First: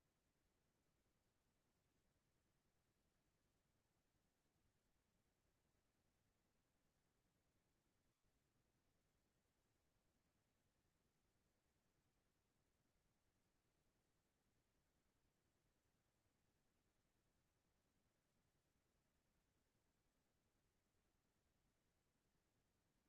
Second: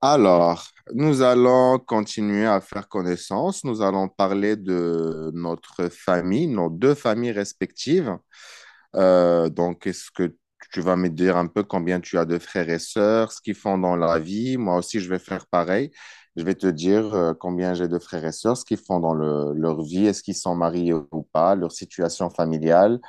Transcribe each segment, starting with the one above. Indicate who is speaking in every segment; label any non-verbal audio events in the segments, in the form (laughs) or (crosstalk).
Speaker 1: Alors, nous allons continuer à faire connaissance. Nous allons parler de notre famille, nos deux familles respectives. Donc, est-ce que tu vas me dire un peu combien tu as de frères et sœurs, ce qu'ils font dans la vie? Moi aussi, je vais faire pareil. Je vais te dire combien j'ai de frères et sœurs, ce qu'ils font dans leur vie, est-ce qu'ils sont mariés ou pas, leur situation familiale.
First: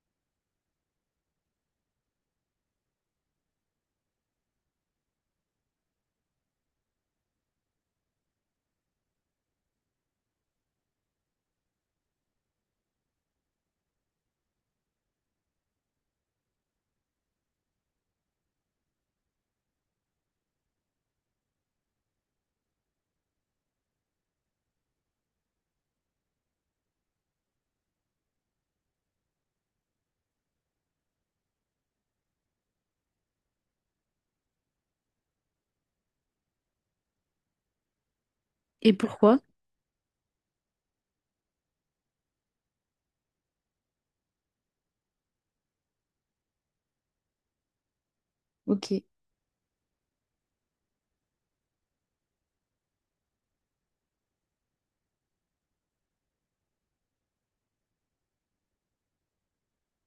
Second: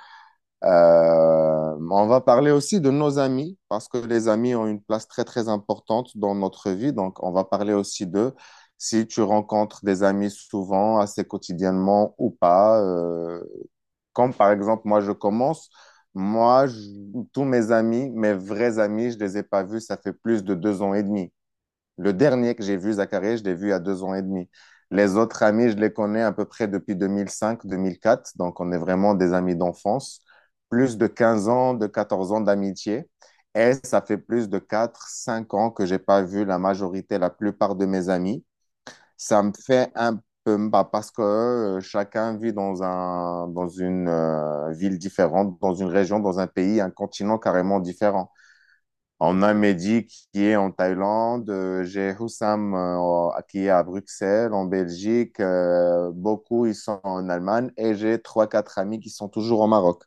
Speaker 1: On va parler aussi de nos amis, parce que les amis ont une place très, très importante dans notre vie. Donc, on va parler aussi d'eux. Si tu rencontres des amis souvent, assez quotidiennement ou pas, comme par exemple, moi, je commence. Moi, tous mes amis, mes vrais amis, je les ai pas vus, ça fait plus de 2 ans et demi. Le dernier que j'ai vu, Zachary, je l'ai vu il y a 2 ans et demi. Les autres amis, je les connais à peu près depuis 2005-2004, donc on est vraiment des amis d'enfance. Plus de 15 ans, de 14 ans d'amitié. Et ça fait plus de quatre, cinq ans que j'ai pas vu la majorité, la plupart de mes amis.
Speaker 2: Et pourquoi?
Speaker 1: Ça me fait un peu, bah, parce que chacun vit dans dans une ville différente, dans une région, dans un pays, un continent carrément différent.
Speaker 2: Ok.
Speaker 1: On a Mehdi qui est en Thaïlande, j'ai Houssam qui est à Bruxelles, en Belgique, beaucoup ils sont en Allemagne et j'ai trois, quatre amis qui sont toujours au Maroc.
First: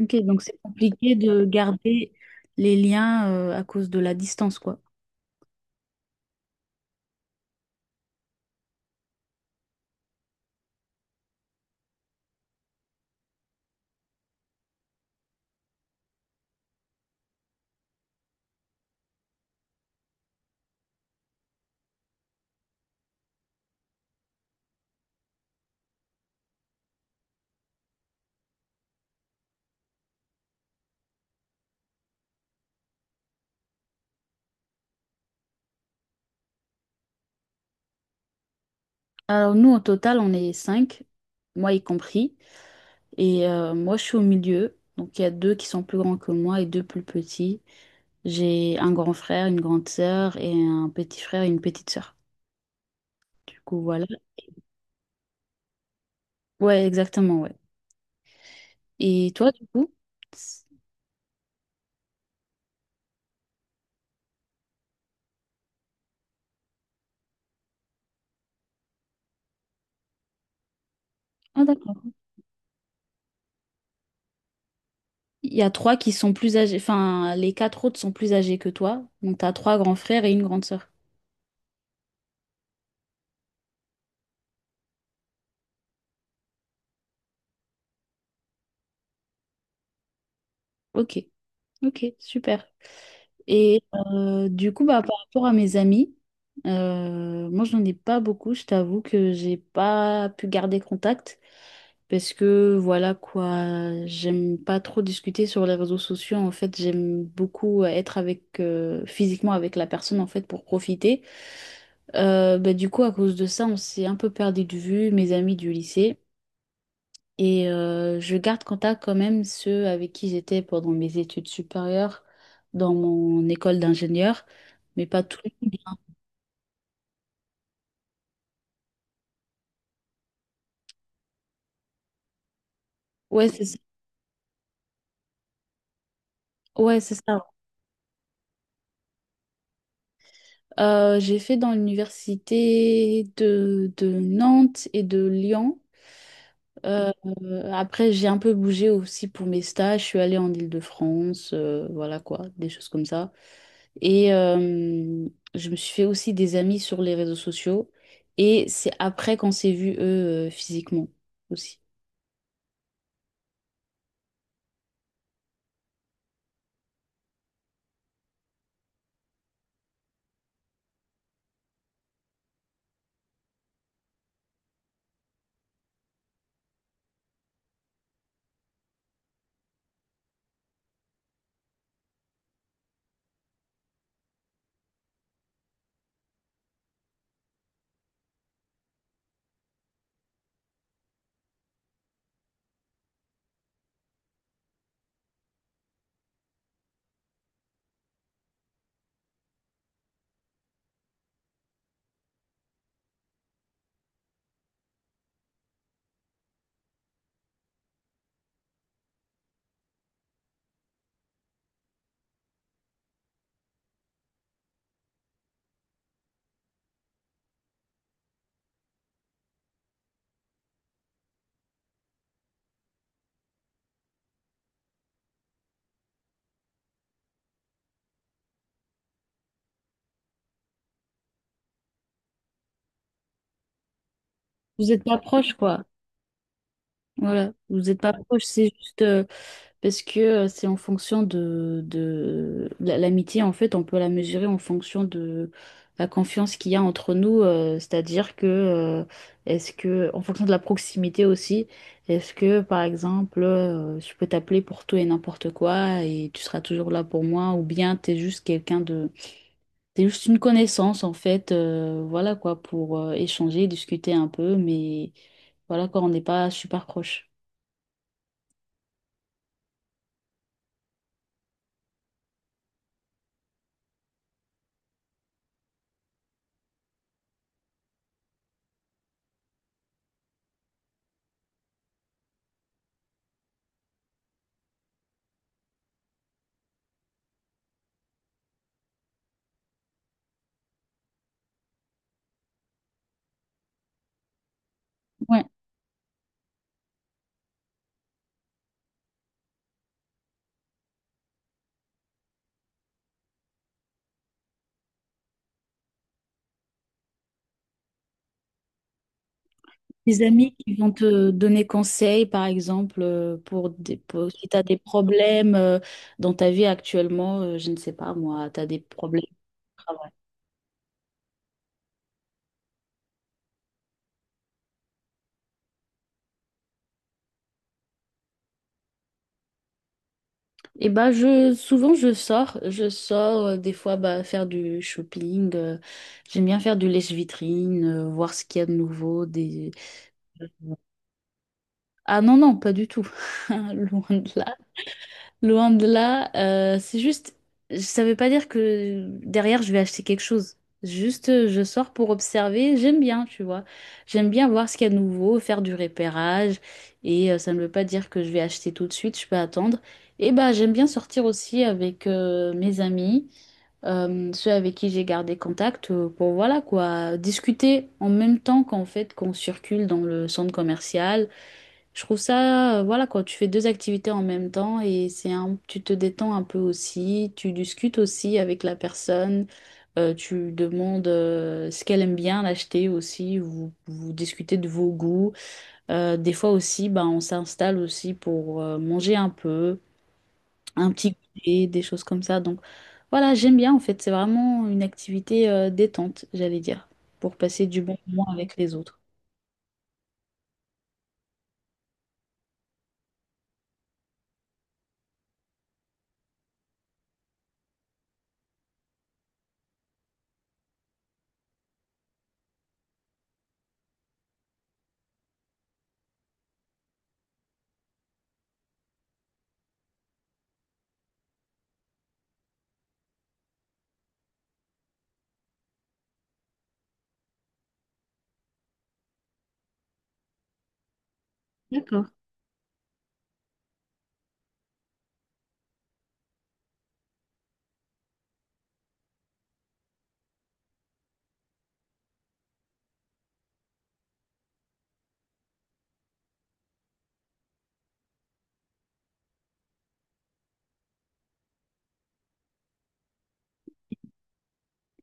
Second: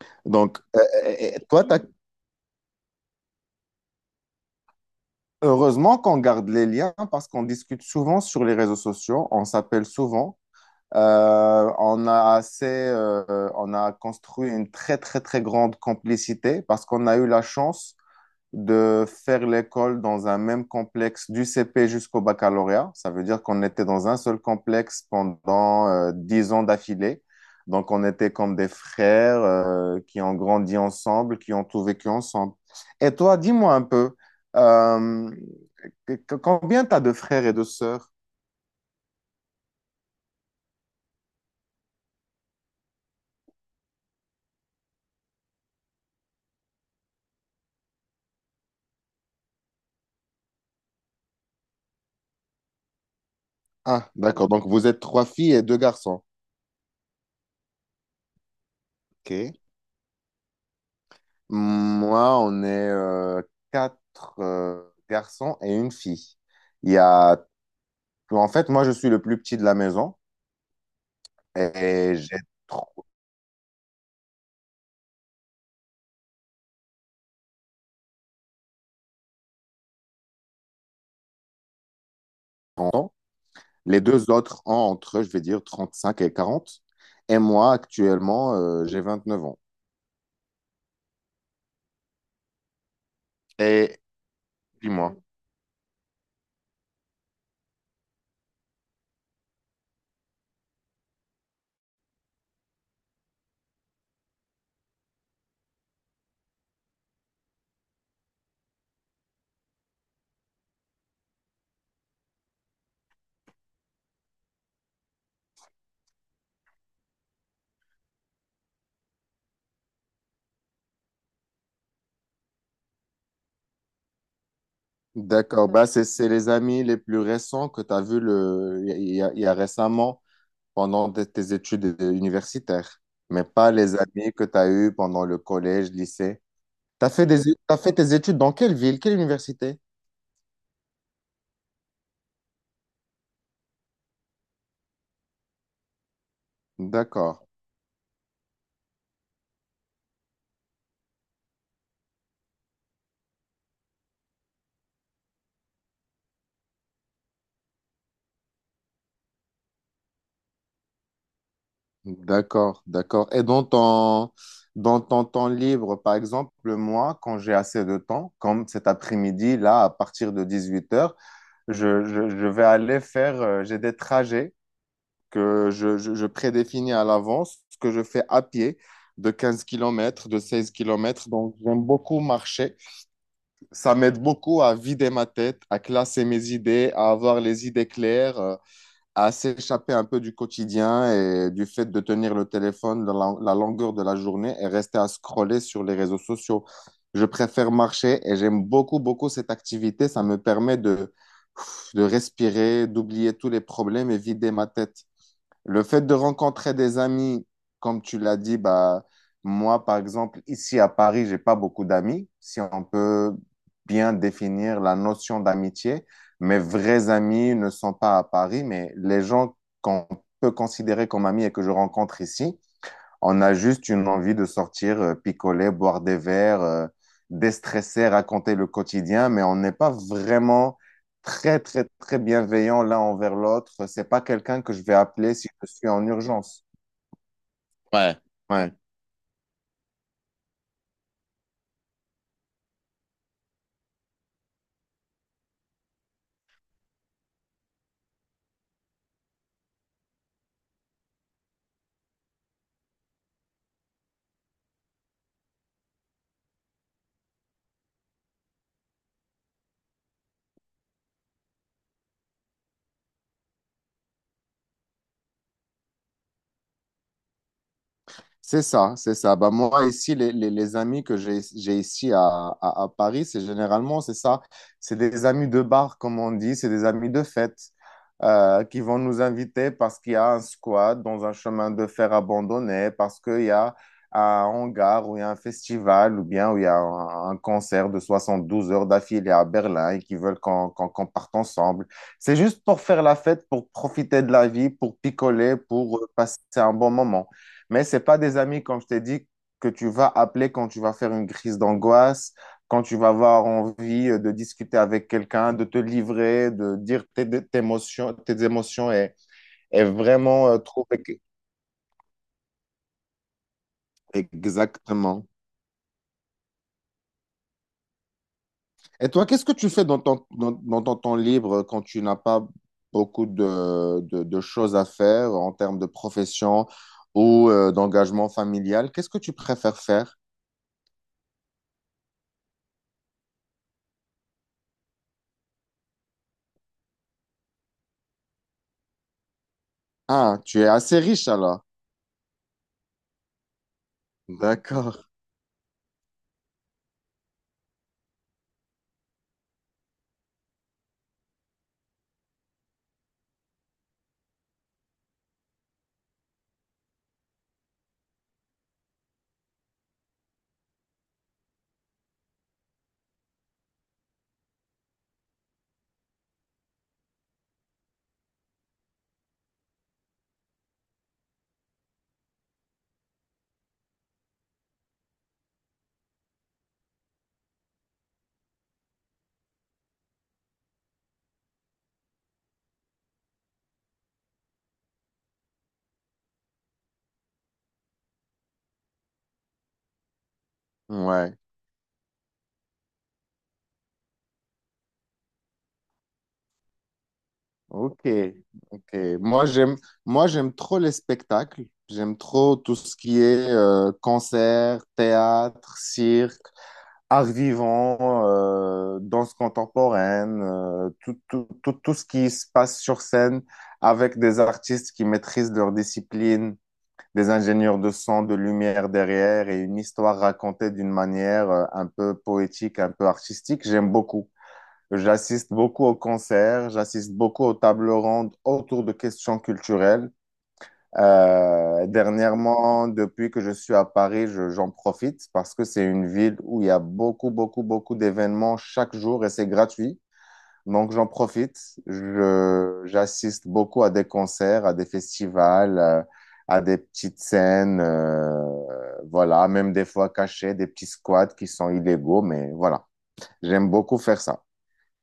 Speaker 2: Ok, donc c'est
Speaker 1: Donc,
Speaker 2: compliqué
Speaker 1: et- et
Speaker 2: de
Speaker 1: toi, t'as-
Speaker 2: garder les liens à cause de la distance, quoi.
Speaker 1: heureusement qu'on garde les liens parce qu'on discute souvent sur les réseaux sociaux, on s'appelle souvent. On a assez, on a construit une très, très, très grande complicité parce qu'on a eu la chance de faire l'école dans un même complexe du CP jusqu'au baccalauréat. Ça veut dire qu'on était dans un seul complexe pendant 10 ans d'affilée. Donc, on était comme des frères qui ont grandi ensemble, qui ont tout vécu ensemble. Et toi, dis-moi un peu, euh, combien t'as de frères et de sœurs?
Speaker 2: Alors nous, au total, on est cinq, moi y compris, et moi je suis au milieu, donc il y a deux qui sont plus grands que moi et deux plus petits. J'ai un grand frère, une grande sœur et un petit frère et une petite sœur. Du coup, voilà.
Speaker 1: Ah, d'accord. Donc, vous êtes trois filles et deux garçons.
Speaker 2: Ouais, exactement, ouais. Et toi,
Speaker 1: OK.
Speaker 2: du coup?
Speaker 1: Moi, on est quatre garçons et une fille. Il y a En fait, moi, je suis le plus petit de la maison
Speaker 2: Ah, d'accord.
Speaker 1: et j'ai 30
Speaker 2: Il y a trois qui sont plus âgés, enfin, les quatre autres sont plus âgés que toi, donc t'as trois grands frères et une grande sœur.
Speaker 1: ans. Les deux autres ont entre, je vais dire, 35 et 40. Et moi, actuellement, j'ai 29 ans.
Speaker 2: Ok, ok, super. Et
Speaker 1: Et
Speaker 2: du coup, bah,
Speaker 1: dis-moi.
Speaker 2: par rapport à mes amis, moi, j'en ai pas beaucoup. Je t'avoue que j'ai pas pu garder contact parce que voilà quoi, j'aime pas trop discuter sur les réseaux sociaux. En fait, j'aime beaucoup être avec physiquement avec la personne en fait pour profiter. Bah, du coup, à cause de ça, on s'est un peu perdu de vue, mes amis du lycée. Et je garde contact quand même ceux avec qui j'étais pendant mes études supérieures dans mon école d'ingénieur, mais pas tout le
Speaker 1: D'accord.
Speaker 2: monde,
Speaker 1: Bah,
Speaker 2: hein.
Speaker 1: c'est les amis les plus récents que tu as vus le... il y a récemment pendant tes études universitaires, mais
Speaker 2: Ouais, c'est
Speaker 1: pas
Speaker 2: ça.
Speaker 1: les amis que tu as eus pendant le collège, lycée.
Speaker 2: Ouais,
Speaker 1: Tu as
Speaker 2: c'est
Speaker 1: fait des...
Speaker 2: ça.
Speaker 1: t'as fait tes études dans quelle ville, quelle université?
Speaker 2: J'ai fait dans l'université de Nantes et de Lyon. Euh,
Speaker 1: D'accord.
Speaker 2: Après, j'ai un peu bougé aussi pour mes stages. Je suis allée en Île-de-France, voilà quoi, des choses comme ça. Et je me suis fait aussi des amis sur les réseaux sociaux. Et c'est après qu'on s'est vus, eux, physiquement aussi.
Speaker 1: D'accord, d'accord. Et dans ton temps libre, par exemple, moi, quand j'ai assez de temps, comme cet après-midi, là, à partir de 18 h, je vais aller faire, j'ai des trajets que je prédéfinis à l'avance, ce que je fais à pied de 15 kilomètres, de 16 kilomètres. Donc, j'aime beaucoup marcher. Ça m'aide beaucoup à vider ma tête, à classer mes idées, à avoir les idées claires, à s'échapper un peu du quotidien et du fait de tenir le téléphone dans la, la longueur de la journée et rester à scroller sur les réseaux sociaux. Je préfère marcher et j'aime beaucoup, beaucoup cette activité. Ça me permet de respirer, d'oublier tous les problèmes et vider ma tête. Le fait de rencontrer des amis, comme tu l'as dit, bah, moi, par exemple, ici à Paris, j'ai pas beaucoup d'amis. Si on peut bien définir la notion d'amitié, mes vrais amis ne sont pas à Paris, mais les gens qu'on peut considérer comme amis et que je rencontre ici, on a juste une envie de sortir, picoler, boire des verres, déstresser, raconter le quotidien, mais on n'est pas vraiment très, très, très bienveillant l'un envers l'autre. C'est pas quelqu'un que je
Speaker 2: Vous
Speaker 1: vais
Speaker 2: êtes pas
Speaker 1: appeler si
Speaker 2: proches,
Speaker 1: je
Speaker 2: quoi.
Speaker 1: suis en urgence.
Speaker 2: Voilà, vous n'êtes pas
Speaker 1: Ouais.
Speaker 2: proche,
Speaker 1: Ouais.
Speaker 2: c'est juste parce que c'est en fonction de la- l'amitié, en fait, on peut la mesurer en fonction de la confiance qu'il y a entre nous, c'est-à-dire que est-ce que, en fonction de la proximité aussi, est-ce que, par exemple, je peux t'appeler pour tout et n'importe quoi et tu seras toujours là pour moi, ou bien t'es juste quelqu'un de... T'es juste une connaissance, en fait, voilà quoi, pour échanger, discuter un peu, mais voilà quoi, on n'est pas super proche.
Speaker 1: C'est ça, c'est ça. Bah, moi, ici, les amis que j'ai ici à Paris, c'est généralement, c'est ça. C'est des amis de bar, comme on dit, c'est des amis de fête qui vont nous inviter parce qu'il y a un squat dans un chemin de fer abandonné, parce qu'il y a un hangar où il y a un festival ou bien où il y a un concert de 72 heures d'affilée à Berlin et qui veulent qu'on parte ensemble. C'est juste pour faire la fête, pour profiter de la vie, pour
Speaker 2: Ouais.
Speaker 1: picoler, pour passer un bon moment. Mais c'est pas des amis, comme je t'ai dit, que tu vas appeler quand tu vas faire une crise d'angoisse, quand tu vas avoir envie de discuter avec quelqu'un, de te livrer, de dire tes émotions et
Speaker 2: Des
Speaker 1: vraiment
Speaker 2: amis qui vont
Speaker 1: trouver...
Speaker 2: te donner conseil, par exemple, pour, des, pour- si tu as des
Speaker 1: Exactement.
Speaker 2: problèmes dans ta vie actuellement, je ne sais pas moi, tu as des
Speaker 1: Et
Speaker 2: problèmes
Speaker 1: toi, qu'est-ce que tu
Speaker 2: au
Speaker 1: fais dans
Speaker 2: travail.
Speaker 1: dans ton temps libre quand tu n'as pas beaucoup de, de choses à faire en termes de profession ou d'engagement familial? Qu'est-ce que tu préfères faire?
Speaker 2: Et bah je souvent je sors des fois bah, faire du shopping, j'aime bien faire du lèche-vitrine, voir ce qu'il y a de nouveau, des...
Speaker 1: Ah, tu es assez riche alors.
Speaker 2: Ah non non, pas du tout. (laughs) Loin de là.
Speaker 1: D'accord.
Speaker 2: Loin de là, c'est juste, ça veut pas dire que derrière je vais acheter quelque chose. Juste, je sors pour observer. J'aime bien, tu vois. J'aime bien voir ce qu'il y a de nouveau, faire du repérage. Et ça ne veut pas dire que je vais acheter tout de suite, je peux attendre. Et bah, j'aime bien sortir aussi avec mes amis, ceux avec qui j'ai gardé contact, pour voilà quoi, discuter en même temps qu'en fait qu'on circule dans le centre commercial. Je trouve ça, voilà quoi, tu fais deux activités en même temps et c'est un, tu te détends un peu aussi, tu discutes aussi avec la personne, tu demandes ce qu'elle aime bien l'acheter aussi, vous, vous discutez de vos goûts. Des fois aussi, ben, on s'installe aussi pour manger un peu, un petit
Speaker 1: Ouais.
Speaker 2: goûter, des choses comme ça. Donc voilà, j'aime bien en fait, c'est vraiment une activité détente, j'allais dire, pour passer du bon
Speaker 1: Ok,
Speaker 2: moment avec les
Speaker 1: ok.
Speaker 2: autres.
Speaker 1: Moi, j'aime, Moi, j'aime trop les spectacles. J'aime trop tout ce qui est concert, théâtre, cirque, art vivant, danse contemporaine, tout, tout, tout, tout ce qui se passe sur scène avec des artistes qui maîtrisent leur discipline, des ingénieurs de son, de lumière derrière et une histoire racontée d'une manière un peu poétique, un peu artistique. J'aime beaucoup. J'assiste beaucoup aux concerts, j'assiste beaucoup aux tables rondes autour de questions culturelles. Dernièrement, depuis que je suis à Paris, j'en profite parce que c'est une ville où il y a beaucoup, beaucoup, beaucoup d'événements chaque jour et c'est gratuit. Donc j'en profite. J'assiste beaucoup à des concerts, à des festivals, à des petites scènes, voilà, même des fois cachées, des petits squats qui sont illégaux, mais voilà, j'aime beaucoup faire ça.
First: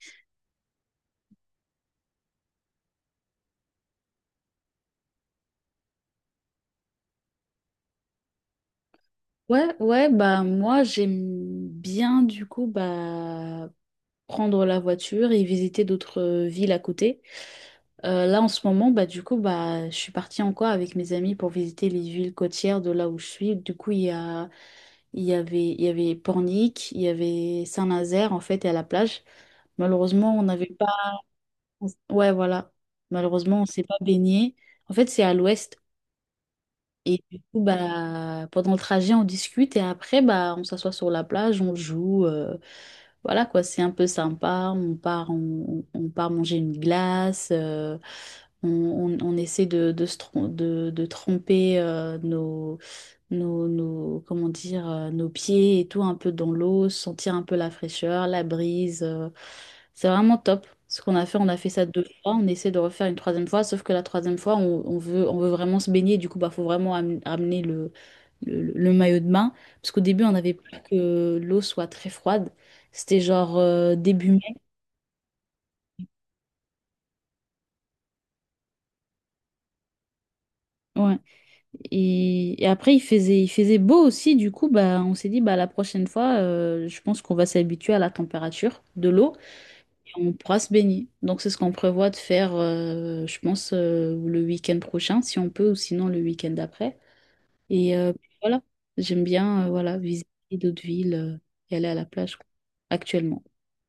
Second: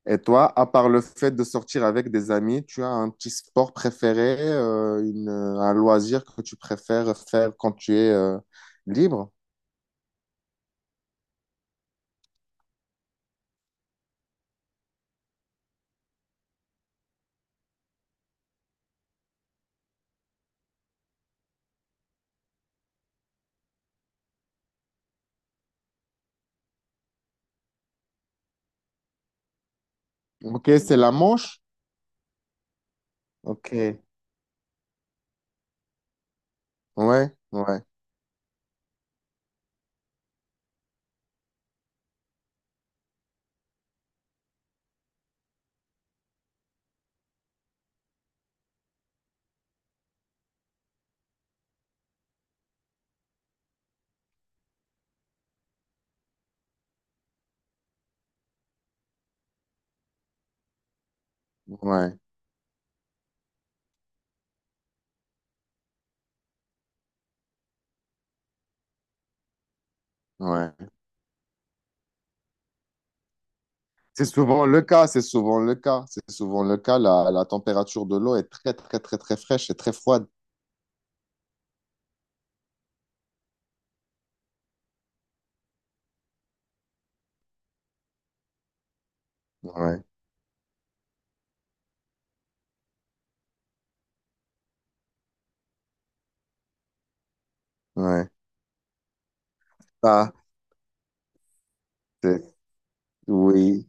Speaker 1: Et toi, à part le fait de sortir avec des amis, tu as un petit sport préféré, un loisir que tu préfères faire quand tu es libre?
Speaker 2: Ouais, ouais, bah moi j'aime bien du coup bah prendre la voiture et visiter d'autres villes à côté. Là en ce moment bah du coup bah je suis partie encore avec mes amis pour visiter les villes côtières de là où je suis. Du coup il y a il y avait Pornic, il y avait Saint-Nazaire en fait et à la plage. Malheureusement on n'avait
Speaker 1: Ok,
Speaker 2: pas...
Speaker 1: c'est la Manche?
Speaker 2: Ouais voilà, malheureusement on
Speaker 1: Ok.
Speaker 2: s'est pas baigné. En fait c'est à l'ouest. Et
Speaker 1: Ouais,
Speaker 2: du coup,
Speaker 1: ouais,
Speaker 2: bah, pendant le trajet, on discute et après, bah, on s'assoit sur la plage, on joue. Voilà quoi, c'est un peu sympa. On part manger une glace. On essaie de, se trom- de tremper comment dire, nos pieds et tout un peu dans l'eau, sentir un peu la fraîcheur, la brise. C'est vraiment top. Ce qu'on a fait, on a fait ça deux
Speaker 1: ouais,
Speaker 2: fois. On essaie de refaire une troisième fois, sauf que la troisième fois, on veut vraiment se baigner. Du coup, bah, faut vraiment am- amener le maillot de bain. Parce qu'au début, on avait peur
Speaker 1: ouais.
Speaker 2: que l'eau soit très froide. C'était genre
Speaker 1: C'est
Speaker 2: début mai.
Speaker 1: souvent le cas, c'est souvent le cas, c'est souvent le cas. La température de l'eau est très, très, très, très fraîche et très froide.
Speaker 2: Ouais. Et après, il faisait beau aussi. Du coup, bah, on s'est dit, bah, la prochaine fois, je pense qu'on va s'habituer à la température de l'eau
Speaker 1: Ouais,
Speaker 2: et on pourra se baigner. Donc, c'est ce qu'on prévoit de faire, je pense, le week-end prochain, si on peut, ou sinon le week-end d'après. Et
Speaker 1: ouais.
Speaker 2: voilà, j'aime bien voilà, visiter
Speaker 1: Ah,
Speaker 2: d'autres villes et aller à la plage
Speaker 1: c'est-
Speaker 2: quoi, actuellement.
Speaker 1: oui,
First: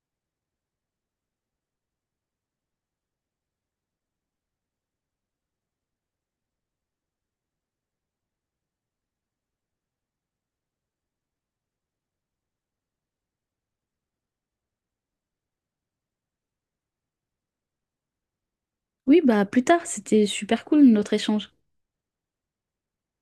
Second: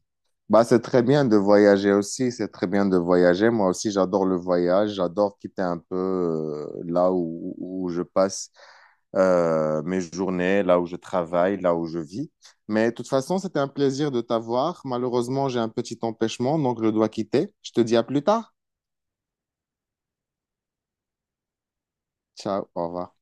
Speaker 1: bah, c'est très bien de voyager aussi, c'est très bien de voyager. Moi aussi, j'adore le voyage, j'adore quitter un peu là où, où je passe mes journées, là où je travaille, là où je vis. Mais de toute façon, c'était un plaisir de t'avoir. Malheureusement, j'ai un petit empêchement, donc je dois quitter. Je te dis à plus tard.
Speaker 2: Oui, bah plus tard, c'était super cool notre échange.
Speaker 1: Ciao, au revoir.